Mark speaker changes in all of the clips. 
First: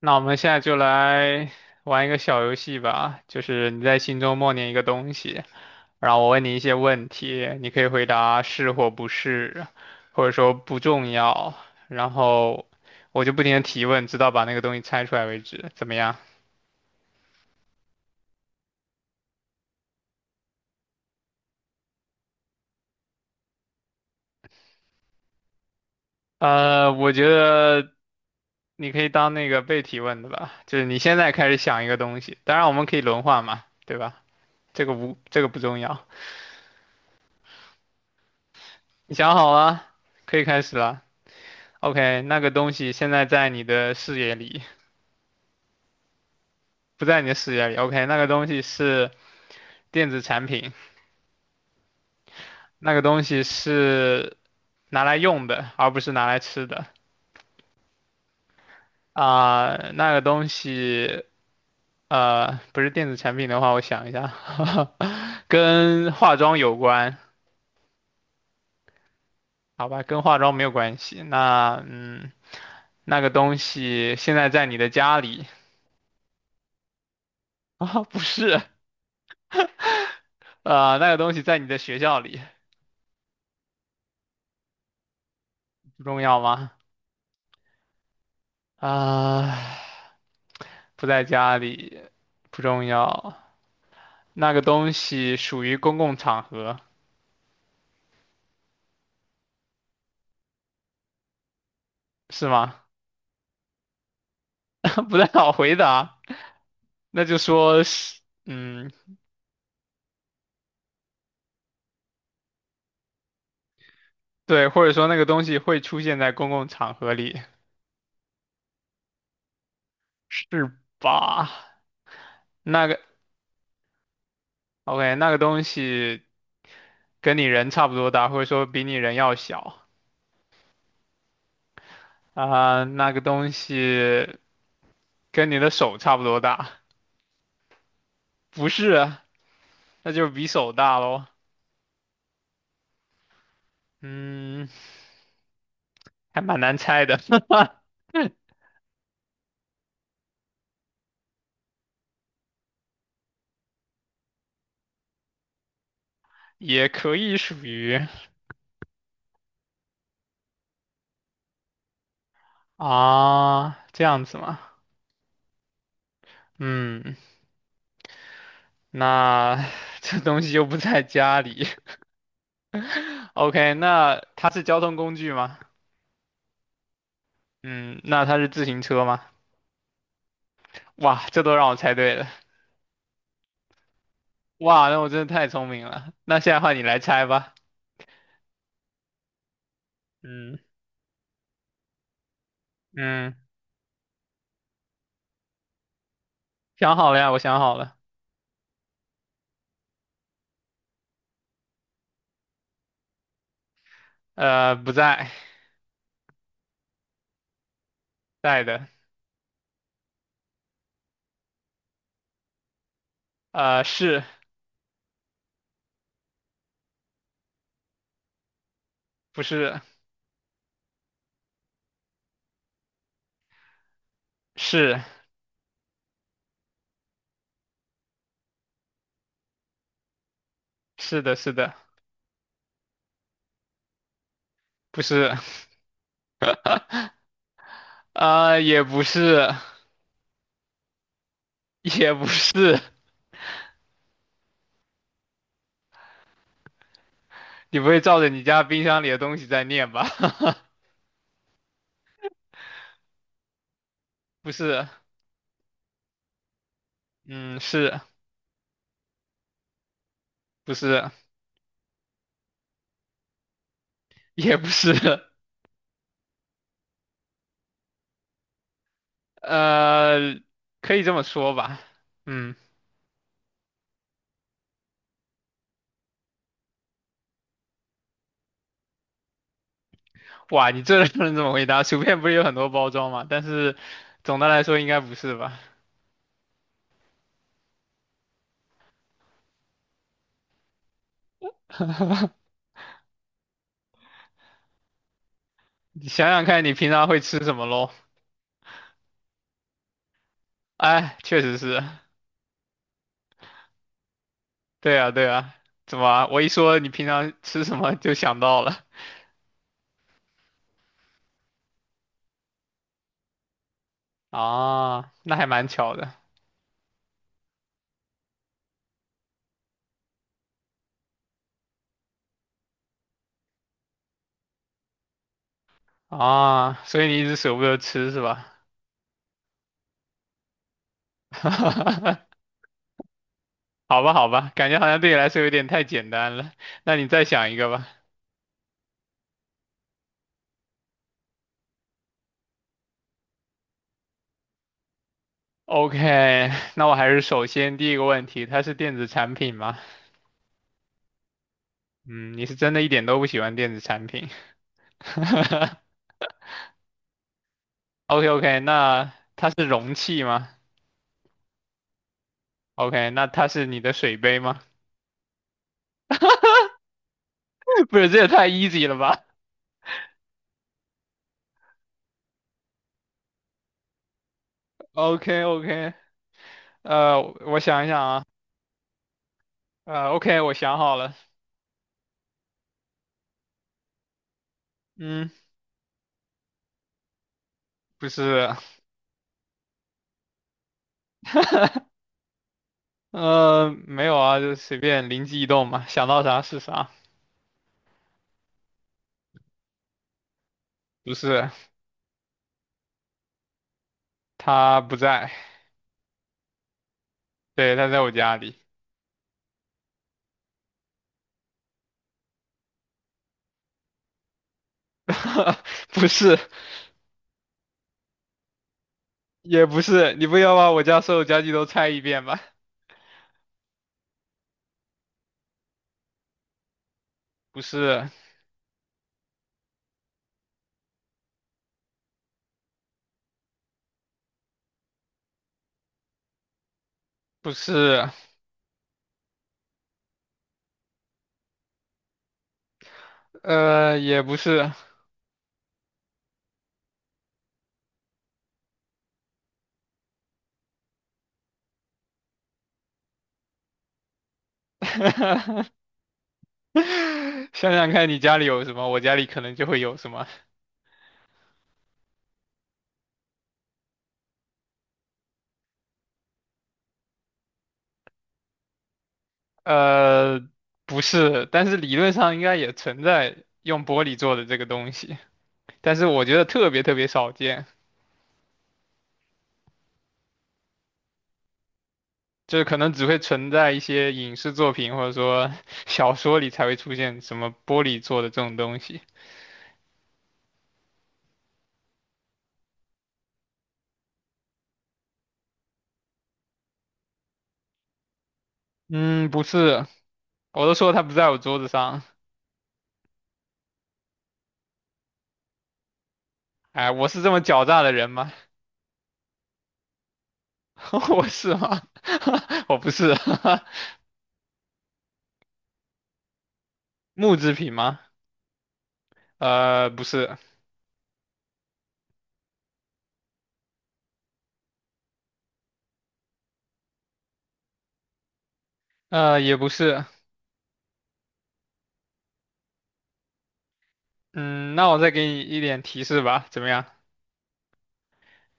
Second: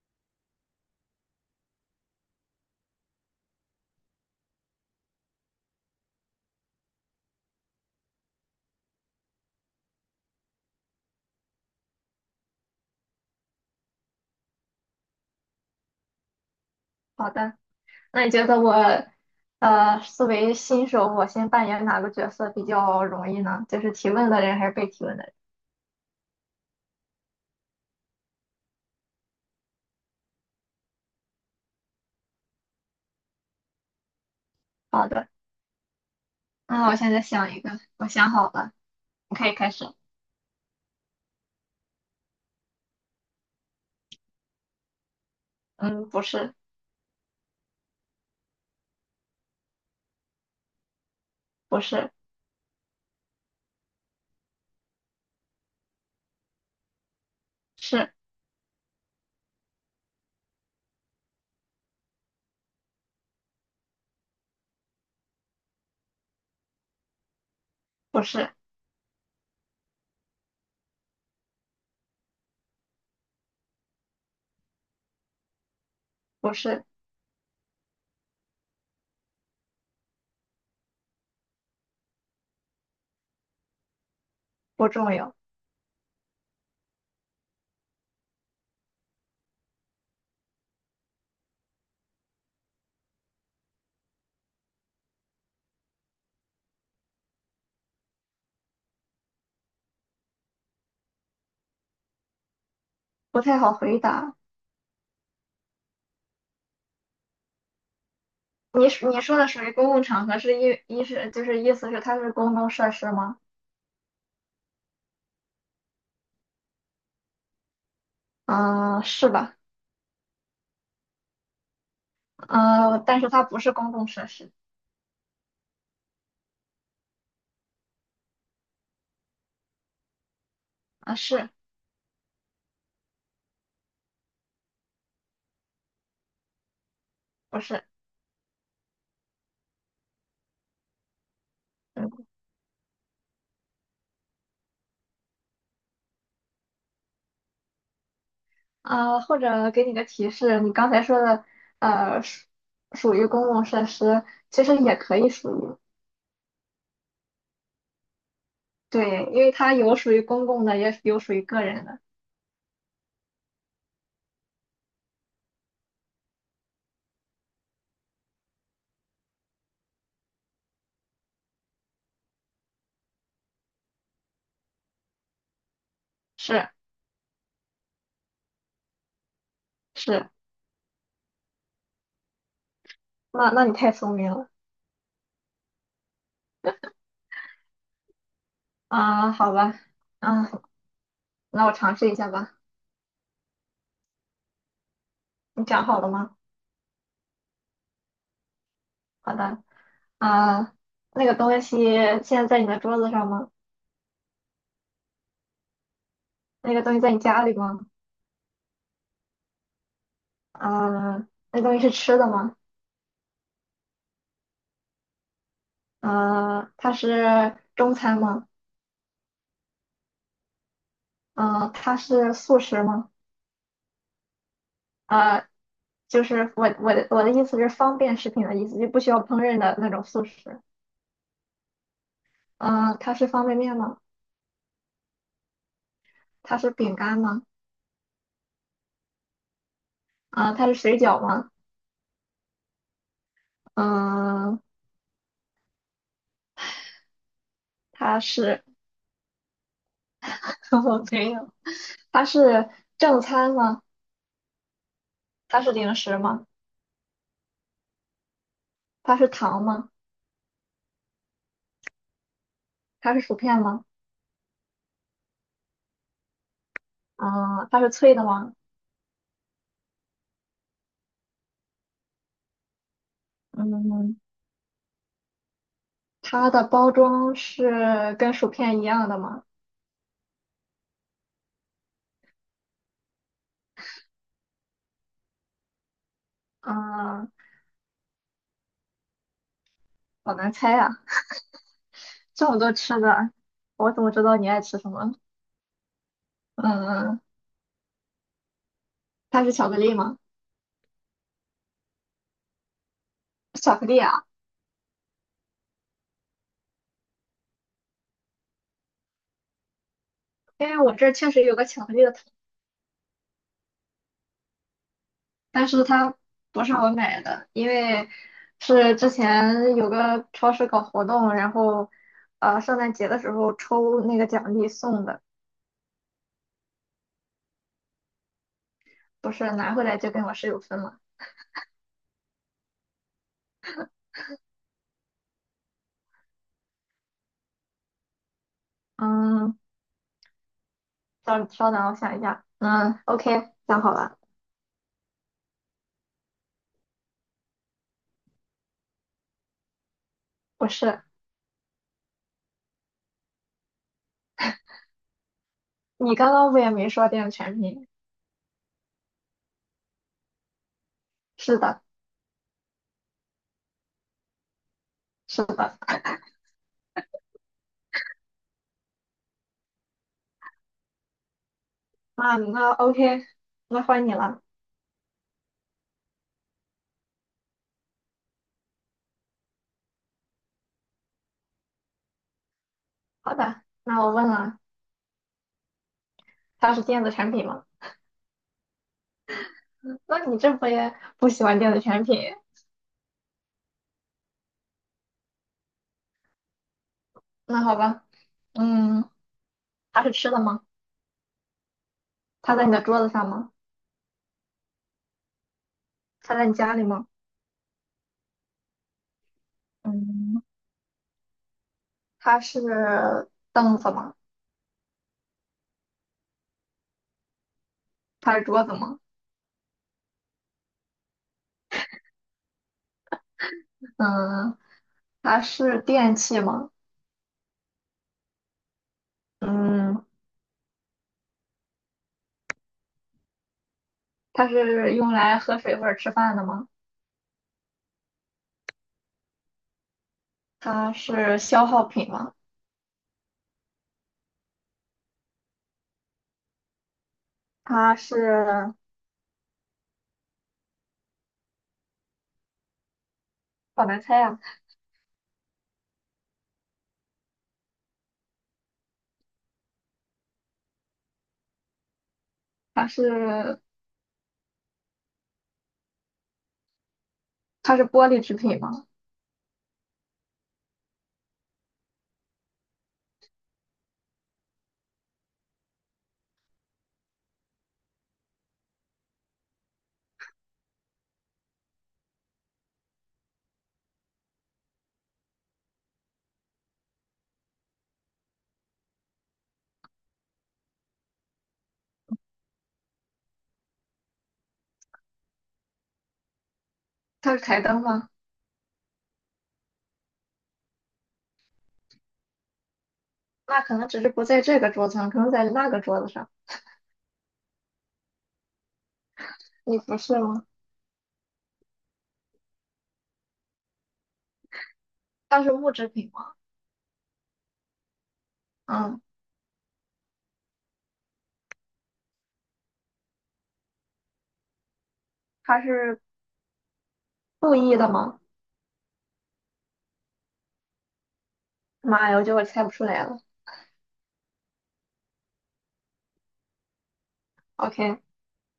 Speaker 1: 那我们现在就来玩一个小游戏吧，就是你在心中默念一个东西，然后我问你一些问题，你可以回答是或不是，或者说不重要，然后我就不停的提问，直到把那个东西猜出来为止，怎么样？
Speaker 2: 好的，那你觉得我，作为新手，我先扮演哪个角色比较容易呢？就是提问的人还是被提问的人？
Speaker 1: 我觉得你可以当那个被提问的吧，就是你现在开始想一个东西，当然我们可以轮换嘛，对吧？这个
Speaker 2: 好
Speaker 1: 无，
Speaker 2: 的，
Speaker 1: 这个不重要，
Speaker 2: 那我现在想一个，我想好了，
Speaker 1: 你想
Speaker 2: 你可
Speaker 1: 好
Speaker 2: 以开
Speaker 1: 了，
Speaker 2: 始。
Speaker 1: 可以开始了。OK，那个东西现在在你的视野里，
Speaker 2: 嗯，不是，
Speaker 1: 不在你的视野里。OK，那个东西是电子产品，
Speaker 2: 不是，
Speaker 1: 那个东西是拿来用的，而不是拿来吃的。
Speaker 2: 是，
Speaker 1: 啊、那个东西，不是电子产品的话，我想一下，跟化妆有关，
Speaker 2: 不是，
Speaker 1: 好吧，跟化妆没有关系。那，嗯，那个东西现在在你的家里
Speaker 2: 不是，
Speaker 1: 啊、不是，那个东西在你的学校里，
Speaker 2: 不重要，
Speaker 1: 不重要吗？啊，不在家里不重要，那个东西属于公共场合，是吗？
Speaker 2: 不太好回答。
Speaker 1: 不太好回答，那就说是，嗯，
Speaker 2: 你说的属于公共场合，是一一是就是意思是它是公共设施吗？
Speaker 1: 对，或者说那个东西会出现在公共场合里，
Speaker 2: 嗯、是吧？
Speaker 1: 是吧？那个
Speaker 2: 嗯、但是它不是公共设施。
Speaker 1: ，OK，那个东西跟你人差不多大，或者说比你人要小
Speaker 2: 啊，是
Speaker 1: 啊，那个东西跟你的手差不多大，
Speaker 2: 不是？
Speaker 1: 不是啊，那就是比手大喽。
Speaker 2: 嗯。
Speaker 1: 嗯，还蛮难猜的，
Speaker 2: 啊，或者给你个提示，你刚才说的，属属于公共设施，其实也可以属于，
Speaker 1: 也可以属于
Speaker 2: 对，因为它有属于公共的，也有属于个人的，
Speaker 1: 啊，这样子嘛。嗯，那 这东西又不在家里。OK，那它是交通工具吗？
Speaker 2: 是
Speaker 1: 嗯，那它是自行车吗？
Speaker 2: 是，
Speaker 1: 哇，这都让我猜对了。
Speaker 2: 那你太聪明了。
Speaker 1: 哇，那我真的太聪明了。那现在换你来猜吧。
Speaker 2: 啊，好吧，啊，
Speaker 1: 嗯
Speaker 2: 那我尝试一下吧，
Speaker 1: 嗯，
Speaker 2: 你讲好了吗？
Speaker 1: 想好了呀，我想好了。
Speaker 2: 好的，啊，那个东西现在在你的桌子上吗？
Speaker 1: 不在，
Speaker 2: 那个东西在你家里吗？
Speaker 1: 在的。
Speaker 2: 啊，那东西是吃的吗？
Speaker 1: 是
Speaker 2: 啊，它是中餐吗？
Speaker 1: 不是？
Speaker 2: 啊，它是素食吗？
Speaker 1: 是
Speaker 2: 呃，就是我的意思是方便食品的意思，就不需要烹饪的那种速食。
Speaker 1: 是的，是的，
Speaker 2: 嗯、它是方便面吗？
Speaker 1: 不是。
Speaker 2: 它是饼干吗？
Speaker 1: 也不是，
Speaker 2: 啊、它是水饺吗？
Speaker 1: 也不是，
Speaker 2: 嗯、
Speaker 1: 你不会照
Speaker 2: 它
Speaker 1: 着你家
Speaker 2: 是
Speaker 1: 冰箱里的东西在念吧？
Speaker 2: 我没有，它是正餐吗？
Speaker 1: 不是，
Speaker 2: 它是零食吗？
Speaker 1: 嗯，是
Speaker 2: 它是糖吗？
Speaker 1: 不是？
Speaker 2: 它是薯片吗？
Speaker 1: 也不是，
Speaker 2: 嗯、它是脆的吗？
Speaker 1: 呃，可以这么说吧。嗯，
Speaker 2: 嗯，它的包装是跟薯片一样的吗？
Speaker 1: 哇，你这不能这么回答。薯片不是有很多包装吗？但是总的来说应该不是吧？
Speaker 2: 嗯、好难猜呀、这么多吃的，我怎么知道你爱吃什么？
Speaker 1: 你想想看，你平常会
Speaker 2: 嗯、
Speaker 1: 吃什么喽？
Speaker 2: 它是巧克力吗？
Speaker 1: 哎，确实是，
Speaker 2: 巧克力啊，
Speaker 1: 对啊，对啊。怎么啊我一说你平常吃什么就想到了
Speaker 2: 因为我这儿确实有个巧克力的桶，
Speaker 1: 啊？那还
Speaker 2: 但
Speaker 1: 蛮
Speaker 2: 是
Speaker 1: 巧的。
Speaker 2: 它不是我买的，因为是之前有个超市搞活动，然后圣诞节的时候抽那个奖励送的，
Speaker 1: 啊，所以你一直舍不得吃是吧？
Speaker 2: 不是拿回来就跟我室友分了。
Speaker 1: 好吧，好吧，感觉好像对你来说有点太简单了。那你再想一个吧。
Speaker 2: 嗯，稍稍等，我想一下。嗯，OK，想好了，
Speaker 1: OK，那我还是首先第一个问题，它是电子产品吗？
Speaker 2: 不是，
Speaker 1: 嗯，你是真的一点都不喜欢电子产品。
Speaker 2: 你刚刚不也没说电子产品？
Speaker 1: o k o k 那它是容器吗
Speaker 2: 是的，
Speaker 1: ？OK，那它是你的水杯吗？
Speaker 2: 是的。
Speaker 1: 不是，这也太 easy 了吧
Speaker 2: 啊，那 OK，那换你了。
Speaker 1: o k o k 我想一想啊，OK，我想好了，
Speaker 2: 好的，那我问了，
Speaker 1: 嗯，
Speaker 2: 它是电子产品吗？
Speaker 1: 不是，
Speaker 2: 那你这不也不喜欢电子 产品？
Speaker 1: 没有啊，就随便灵机一动嘛，想到啥是啥。
Speaker 2: 那好吧，嗯，它是吃的吗？
Speaker 1: 不是，
Speaker 2: 它在你的桌子上吗？
Speaker 1: 他不在，
Speaker 2: 它在你家里吗？
Speaker 1: 对，他在我家里。
Speaker 2: 嗯，它是凳子吗？
Speaker 1: 不是，
Speaker 2: 它是桌子吗？
Speaker 1: 也不是，你不要把我家所有家具都拆一遍吧？
Speaker 2: 嗯，它是电器吗？
Speaker 1: 不是，
Speaker 2: 嗯，它是用来喝水或者吃饭的吗？
Speaker 1: 不是，
Speaker 2: 它是消耗品吗？
Speaker 1: 也不是。
Speaker 2: 它是好难猜啊，
Speaker 1: 想想看，你家里有什么，我家里可能就会有什么。
Speaker 2: 它是它是玻璃制品吗？
Speaker 1: 呃，不是，但是理论上应该也存在用玻璃做的这个东西，但是我觉得特别特别少见。就是可能只会存在一些影视作品或者说 小说里才会出现什么玻璃做的这种东西。
Speaker 2: 它是台灯吗？
Speaker 1: 嗯，不是，我都说它不在我桌子上。
Speaker 2: 那可能只是不在这个桌子上，可能在那个桌子上。
Speaker 1: 哎，我是这么狡诈的人吗？
Speaker 2: 你不是吗？
Speaker 1: 我是吗？我不是。
Speaker 2: 算是木质品吗？
Speaker 1: 木制品吗？
Speaker 2: 嗯，
Speaker 1: 不是，
Speaker 2: 它是故意的吗？
Speaker 1: 也不是。
Speaker 2: 妈呀，我觉得我猜不出来了。
Speaker 1: 嗯，那我再给你一点提示吧，怎么样？
Speaker 2: OK，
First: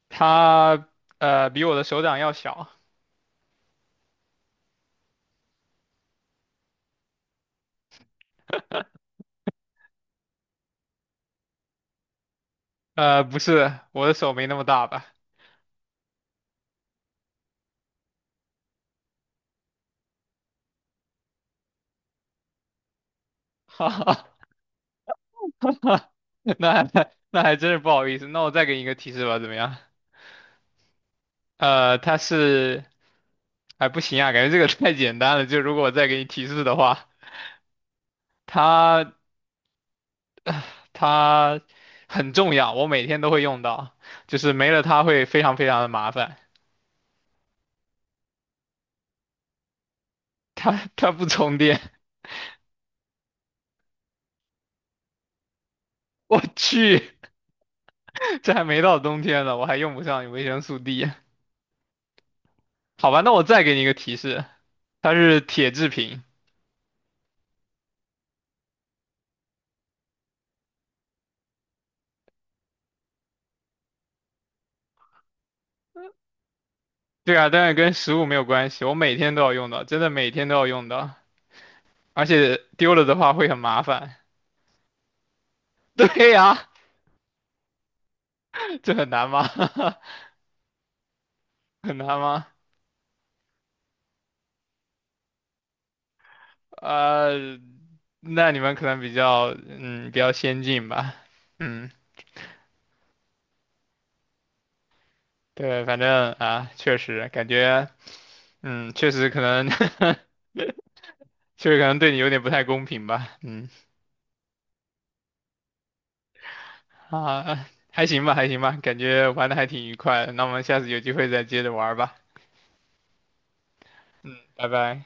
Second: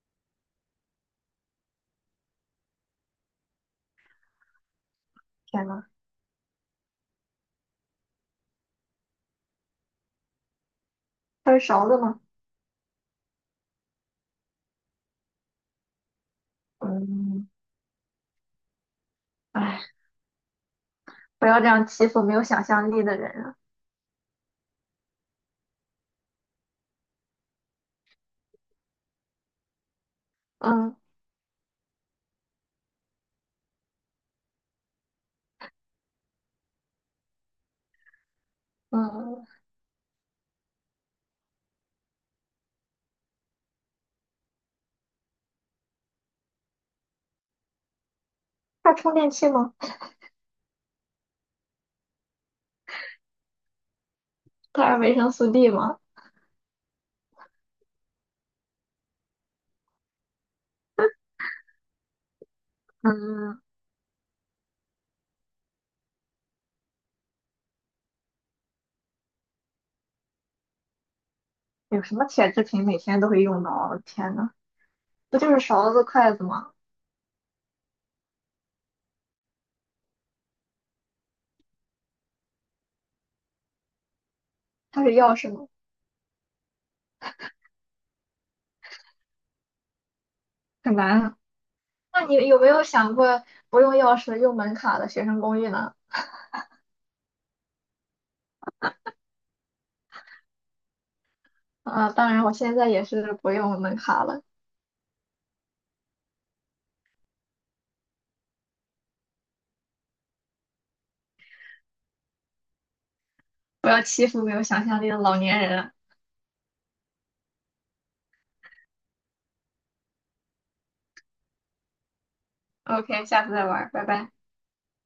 Speaker 1: 它比我的手掌要小。
Speaker 2: 天呐，它是勺子吗？
Speaker 1: 不是，我的手没那么大吧？
Speaker 2: 嗯，哎，不要这样欺负没有想象力的人啊。
Speaker 1: 哈哈。那那还真是不好意思。那我再给你一个提示吧，怎么样？
Speaker 2: 嗯
Speaker 1: 它是，哎，不行啊，感觉这个 太简单了。就如果我再给你提示的话，它
Speaker 2: 嗯，
Speaker 1: 它很重要，我每天都会用到，就是没了它会非常非常的麻烦。
Speaker 2: 它是充电器吗？
Speaker 1: 它不充电，
Speaker 2: 它是维生素 D 吗？
Speaker 1: 我去，这还没到冬天呢，我还用不上维生素 D。好吧，那我
Speaker 2: 嗯，
Speaker 1: 再给你一个提示，它是铁制品。
Speaker 2: 有什么铁制品每天都会用到啊？我的天呐，不就是勺子、筷子吗？
Speaker 1: 对啊，但是跟食物没有关系，我每天都要用到，真的每天都要用到。而且丢了的话会很麻烦。
Speaker 2: 它是钥匙吗？
Speaker 1: 对呀，这很难吗？
Speaker 2: 很难啊。
Speaker 1: 很难
Speaker 2: 那你
Speaker 1: 吗？
Speaker 2: 有没有想过不用钥匙用门卡的学生公寓呢？
Speaker 1: 呃，那你们可能比较比较先进吧，嗯，
Speaker 2: 啊，当然，我现在也是不用门卡了。
Speaker 1: 对，反正啊，确实感觉确实可能 确实可能对你有点不太公平吧，嗯
Speaker 2: 不要欺负没有想象力的老年人。
Speaker 1: 啊还行吧还行吧，感觉玩的还挺愉快的，那我们下次有机会再接着玩吧，
Speaker 2: OK，下次再玩，拜拜。
Speaker 1: 拜拜。